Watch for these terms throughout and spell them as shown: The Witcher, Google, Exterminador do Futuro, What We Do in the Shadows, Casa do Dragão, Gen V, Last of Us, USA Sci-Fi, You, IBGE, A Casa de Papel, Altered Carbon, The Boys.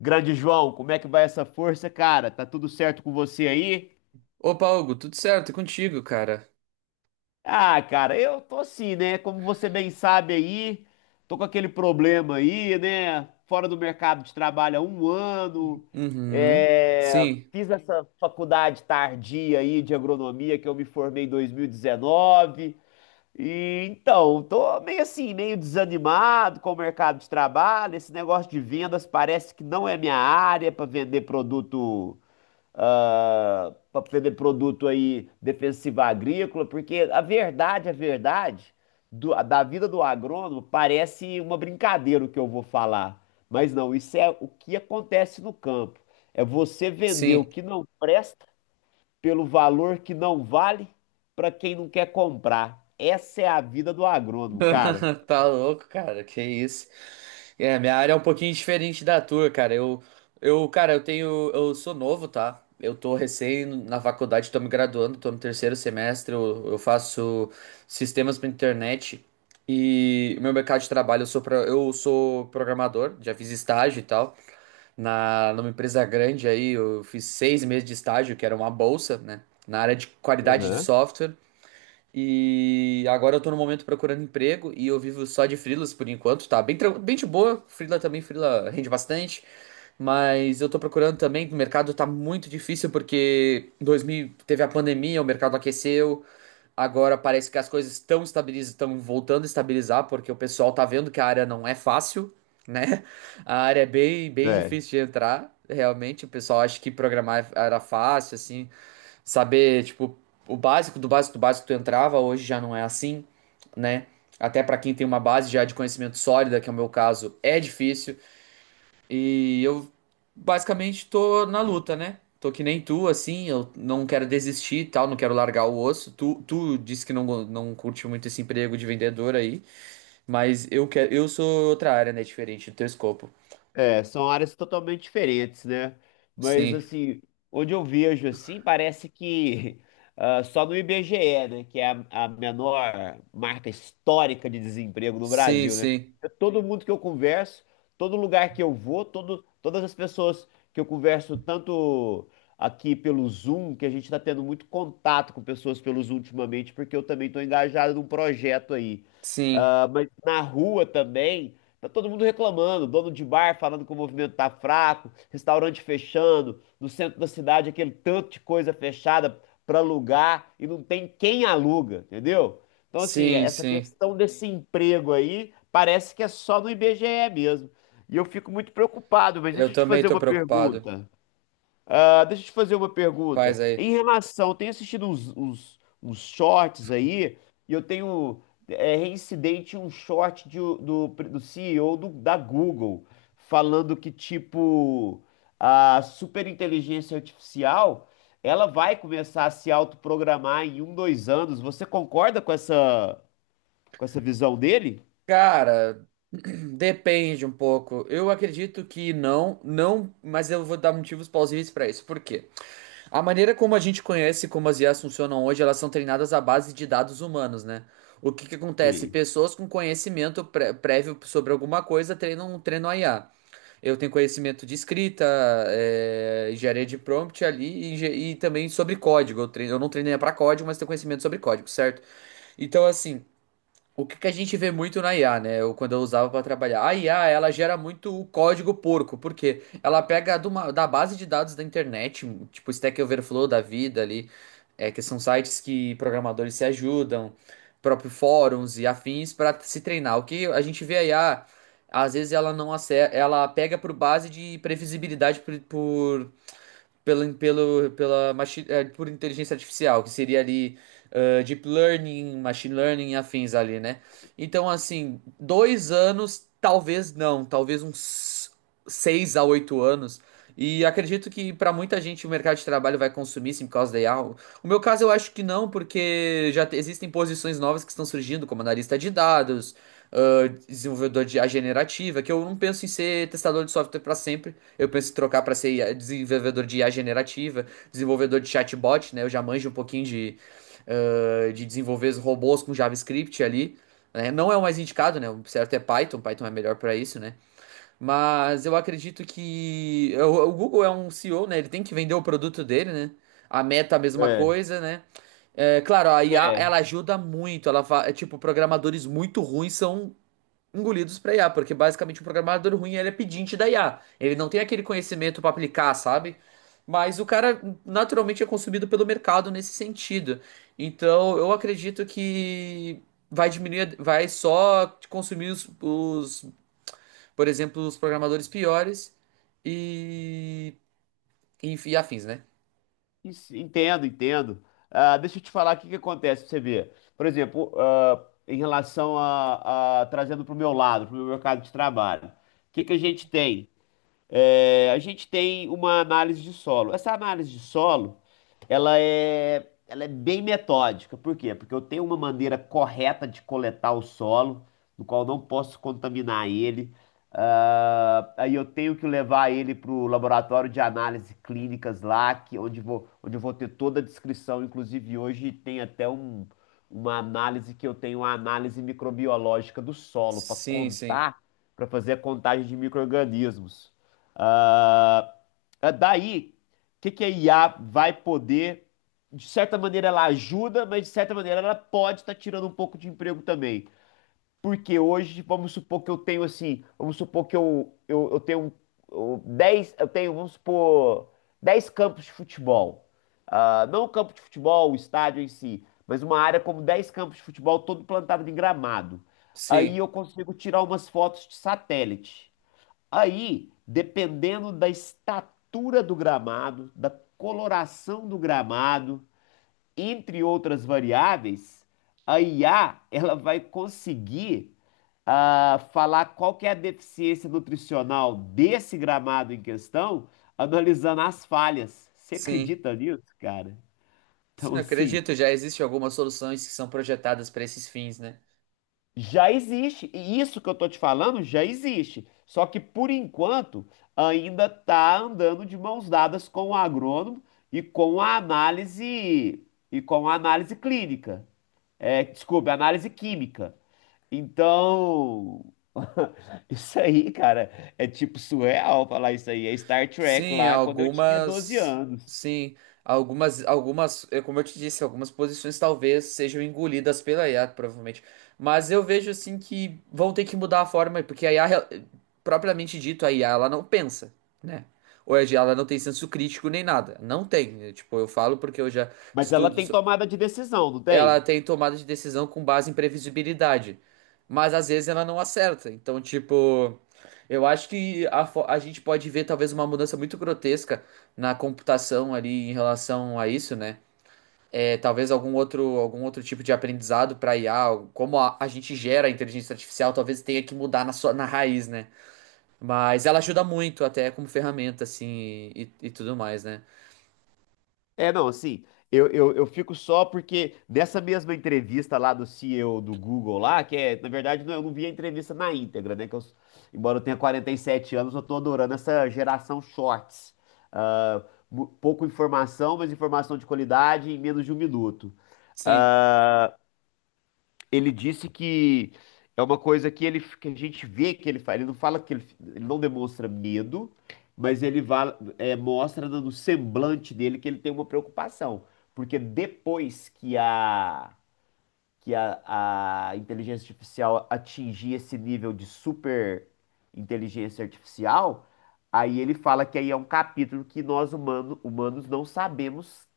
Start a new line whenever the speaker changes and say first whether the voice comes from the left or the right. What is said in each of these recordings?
left: Grande João, como é que vai essa força, cara? Tá tudo certo com você aí?
right: Opa, Hugo, tudo certo? É contigo, cara.
left: Ah, cara, eu tô assim, né? Como você bem sabe aí, tô com aquele problema aí, né? Fora do mercado de trabalho há 1 ano.
right: Uhum.
left: É,
right: Sim,
left: fiz essa faculdade tardia aí de agronomia que eu me formei em 2019. E dezenove. E então, tô meio assim, meio desanimado com o mercado de trabalho. Esse negócio de vendas parece que não é minha área para vender produto aí defensivo agrícola, porque a verdade da vida do agrônomo parece uma brincadeira o que eu vou falar, mas não, isso é o que acontece no campo. É você vender
right: sim.
left: o que não presta pelo valor que não vale para quem não quer comprar. Essa é a vida do agrônomo, cara.
right: Tá louco, cara. Que isso? É, minha área é um pouquinho diferente da tua, cara. Eu, cara, eu sou novo, tá? Eu tô recém na faculdade, tô me graduando, tô no terceiro semestre. Eu faço sistemas pra internet e meu mercado de trabalho, eu sou programador, já fiz estágio e tal, numa empresa grande aí, eu fiz 6 meses de estágio, que era uma bolsa, né? Na área de qualidade de
left: Aham.
right: software. E agora eu tô no momento procurando emprego e eu vivo só de freelas por enquanto, tá? Bem, bem de boa, freela também, freela rende bastante, mas eu tô procurando também, o mercado tá muito difícil porque em 2000 teve a pandemia, o mercado aqueceu. Agora parece que as coisas estão voltando a estabilizar, porque o pessoal tá vendo que a área não é fácil, né? A área é bem, bem
left: É.
right: difícil de entrar, realmente. O pessoal acha que programar era fácil, assim, saber, tipo, o básico do básico do básico tu entrava, hoje já não é assim, né? Até para quem tem uma base já de conhecimento sólida, que é o meu caso, é difícil. E eu basicamente tô na luta, né? Tô que nem tu, assim, eu não quero desistir e tal, não quero largar o osso. Tu disse que não, não curte muito esse emprego de vendedor aí, mas eu quero, eu sou outra área, né? Diferente do teu escopo.
left: É, são áreas totalmente diferentes, né? Mas
right: Sim,
left: assim, onde eu vejo assim, parece que só no IBGE, né, que é a menor marca histórica de desemprego no
right: sim,
left: Brasil, né?
right: sim,
left: É, todo mundo que eu converso, todo lugar que eu vou, todas as pessoas que eu converso, tanto aqui pelo Zoom, que a gente está tendo muito contato com pessoas pelo Zoom ultimamente, porque eu também estou engajado num projeto aí.
right: sim,
left: Ah, mas na rua também. Tá todo mundo reclamando, dono de bar falando que o movimento tá fraco, restaurante fechando, no centro da cidade aquele tanto de coisa fechada para alugar e não tem quem aluga, entendeu? Então, assim,
right: sim,
left: essa
right: sim.
left: questão desse emprego aí parece que é só no IBGE mesmo. E eu fico muito preocupado, mas
right: Eu
left: deixa eu te
right: também
left: fazer
right: tô
left: uma
right: preocupado.
left: pergunta. Ah, deixa eu te fazer uma pergunta.
right: Faz aí.
left: Em relação, eu tenho assistido uns shorts aí, e eu tenho reincidente um short de do CEO da Google, falando que, tipo, a superinteligência artificial, ela vai começar a se autoprogramar em um, dois anos. Você concorda com essa, visão dele?
right: Cara, depende um pouco. Eu acredito que não, não, mas eu vou dar motivos plausíveis pra isso. Por quê? A maneira como a gente conhece como as IAs funcionam hoje, elas são treinadas à base de dados humanos, né? O que que acontece?
left: Sim.
right: Pessoas com conhecimento prévio sobre alguma coisa treinam a IA. Eu tenho conhecimento de escrita, é, engenharia de prompt ali e, e também sobre código. Eu não treinei para código, mas tenho conhecimento sobre código, certo? Então, assim, o que que a gente vê muito na IA, né? Eu, quando eu usava para trabalhar. A IA, ela gera muito o código porco, porque ela pega de da base de dados da internet, tipo Stack Overflow da vida ali, é, que são sites que programadores se ajudam, próprio fóruns e afins para se treinar. O que a gente vê a IA, às vezes ela não acerta, ela pega por base de previsibilidade por, pelo, pelo, pela machi, eh, por inteligência artificial, que seria ali deep learning, machine learning e afins ali, né? Então, assim, 2 anos, talvez não, talvez uns 6 a 8 anos. E acredito que para muita gente o mercado de trabalho vai consumir sim por causa da IA. O meu caso eu acho que não, porque existem posições novas que estão surgindo, como analista de dados, desenvolvedor de I a generativa, que eu não penso em ser testador de software para sempre. Eu penso em trocar para ser IA desenvolvedor de IA generativa, desenvolvedor de chatbot, né? Eu já manjo um pouquinho de desenvolver os robôs com JavaScript ali, né? Não é o mais indicado, né? O certo é Python, Python é melhor para isso, né? Mas eu acredito que o Google é um CEO, né? Ele tem que vender o produto dele, né? A Meta, a mesma
left: É.
right: coisa, né? É, claro, a IA,
left: É.
right: ela ajuda muito. Tipo, programadores muito ruins são engolidos para IA, porque basicamente o programador ruim ele é pedinte da IA. Ele não tem aquele conhecimento para aplicar, sabe? Mas o cara naturalmente é consumido pelo mercado nesse sentido. Então eu acredito que vai diminuir, vai só consumir por exemplo, os programadores piores e, e afins, né?
left: Isso. Entendo, entendo. Ah, deixa eu te falar o que que acontece pra você ver. Por exemplo, em relação trazendo para o meu lado, para o meu mercado de trabalho, o que que a gente tem? É, a gente tem uma análise de solo. Essa análise de solo, ela é bem metódica. Por quê? Porque eu tenho uma maneira correta de coletar o solo, no qual eu não posso contaminar ele. Ah, aí eu tenho que levar ele para o laboratório de análise clínicas lá, onde eu vou ter toda a descrição. Inclusive, hoje tem até uma análise que eu tenho, uma análise microbiológica do solo para
right: Sim, sim,
left: contar, para fazer a contagem de micro-organismos. Ah, é daí, o que que a IA vai poder, de certa maneira ela ajuda, mas de certa maneira ela pode estar tirando um pouco de emprego também. Porque hoje, vamos supor que eu tenho assim, vamos supor que eu tenho 10, eu tenho, vamos supor, 10 campos de futebol. Ah, não o campo de futebol, o estádio em si, mas uma área como 10 campos de futebol todo plantado em gramado. Aí
right: sim,
left: eu consigo tirar umas fotos de satélite. Aí, dependendo da estatura do gramado, da coloração do gramado, entre outras variáveis, a IA ela vai conseguir falar qual que é a deficiência nutricional desse gramado em questão, analisando as falhas. Você
right: sim.
left: acredita nisso, cara?
right: Sim,
left: Então,
right: eu
left: assim,
right: acredito, já existem algumas soluções que são projetadas para esses fins, né?
left: já existe, e isso que eu tô te falando já existe. Só que por enquanto ainda tá andando de mãos dadas com o agrônomo e com a análise e com a análise clínica. É, desculpa, análise química. Então, isso aí, cara, é tipo surreal falar isso aí. É Star Trek
right: Sim,
left: lá quando eu tinha 12
right: algumas.
left: anos.
right: Sim, algumas, algumas, é como eu te disse, algumas posições talvez sejam engolidas pela IA, provavelmente. Mas eu vejo assim que vão ter que mudar a forma, porque a IA, propriamente dito, a IA, ela não pensa, né? Ou a IA, ela não tem senso crítico nem nada. Não tem, né? Tipo, eu falo porque eu já
left: Mas ela
right: estudo,
left: tem tomada de decisão, não
right: ela
left: tem?
right: tem tomada de decisão com base em previsibilidade. Mas às vezes ela não acerta. Então, tipo, eu acho que a gente pode ver talvez uma mudança muito grotesca na computação ali em relação a isso, né? É, talvez algum outro tipo de aprendizado para IA, como a gente gera a inteligência artificial, talvez tenha que mudar na raiz, né? Mas ela ajuda muito até como ferramenta, assim, e tudo mais, né?
left: É, não, assim, eu fico só porque nessa mesma entrevista lá do CEO do Google lá, que é, na verdade, não, eu não vi a entrevista na íntegra, né? Que eu, embora eu tenha 47 anos, eu tô adorando essa geração shorts. Ah, pouco informação, mas informação de qualidade em menos de 1 minuto.
right: Sim,
left: Ele disse que é uma coisa que ele que a gente vê que ele faz. Ele não fala ele não demonstra medo, mas ele mostra no semblante dele que ele tem uma preocupação, porque depois que a inteligência artificial atingir esse nível de super inteligência artificial, aí ele fala que aí é um capítulo que nós humanos não sabemos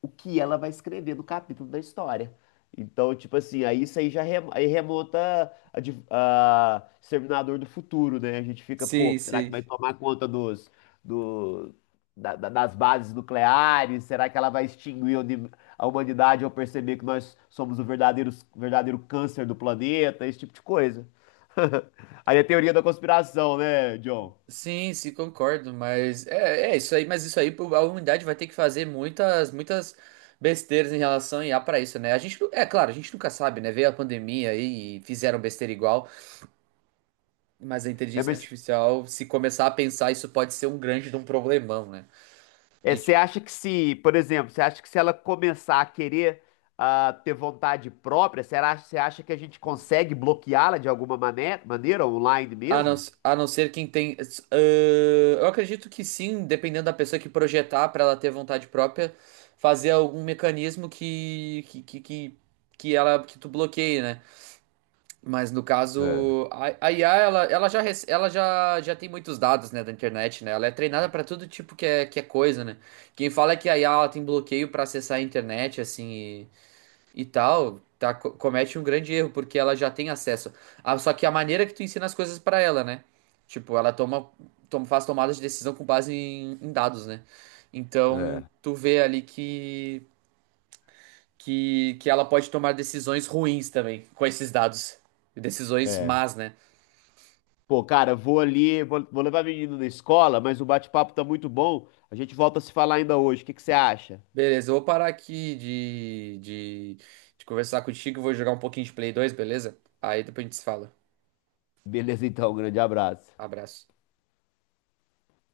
left: o que ela vai escrever no capítulo da história. Então, tipo assim, aí isso aí já aí remonta a Exterminador do Futuro, né? A gente fica, pô,
right: sim,
left: será que
right: sim.
left: vai tomar conta dos, do, da- da- das bases nucleares? Será que ela vai extinguir a humanidade ao perceber que nós somos o verdadeiro, verdadeiro câncer do planeta? Esse tipo de coisa. Aí a teoria da conspiração, né, John?
right: Sim, sim, concordo, mas é isso aí, mas isso aí pô, a humanidade vai ter que fazer muitas, muitas besteiras em relação a IA para isso, né? É claro, a gente nunca sabe, né? Veio a pandemia aí e fizeram besteira igual, mas a
left: É,
right: inteligência
left: mas
right: artificial, se começar a pensar, isso pode ser um grande de um problemão, né? A
left: Você
right: gente,
left: acha que se, por exemplo, você acha que se ela começar a querer ter vontade própria, será, você acha que a gente consegue bloqueá-la de alguma maneira, online
right: a não,
left: mesmo?
right: a não ser quem tem, ah, eu acredito que sim, dependendo da pessoa que projetar para ela ter vontade própria, fazer algum mecanismo que tu bloqueie, né? Mas no
left: É,
right: caso, a IA, ela já tem muitos dados, né, da internet, né? Ela é treinada para todo tipo que é coisa, né? Quem fala é que a IA ela tem bloqueio para acessar a internet, assim, e tal, tá, comete um grande erro, porque ela já tem acesso. Ah, só que a maneira que tu ensina as coisas para ela, né? Tipo, ela faz tomadas de decisão com base em dados, né? Então,
left: é.
right: tu vê ali que ela pode tomar decisões ruins também com esses dados. Decisões
left: É.
right: más, né?
left: Pô, cara, vou ali, vou levar a menina na escola, mas o bate-papo tá muito bom. A gente volta a se falar ainda hoje. O que que você acha?
right: Beleza, eu vou parar aqui de conversar contigo e vou jogar um pouquinho de Play 2, beleza? Aí depois a gente se fala.
left: Beleza, então, um grande abraço.
right: Abraço.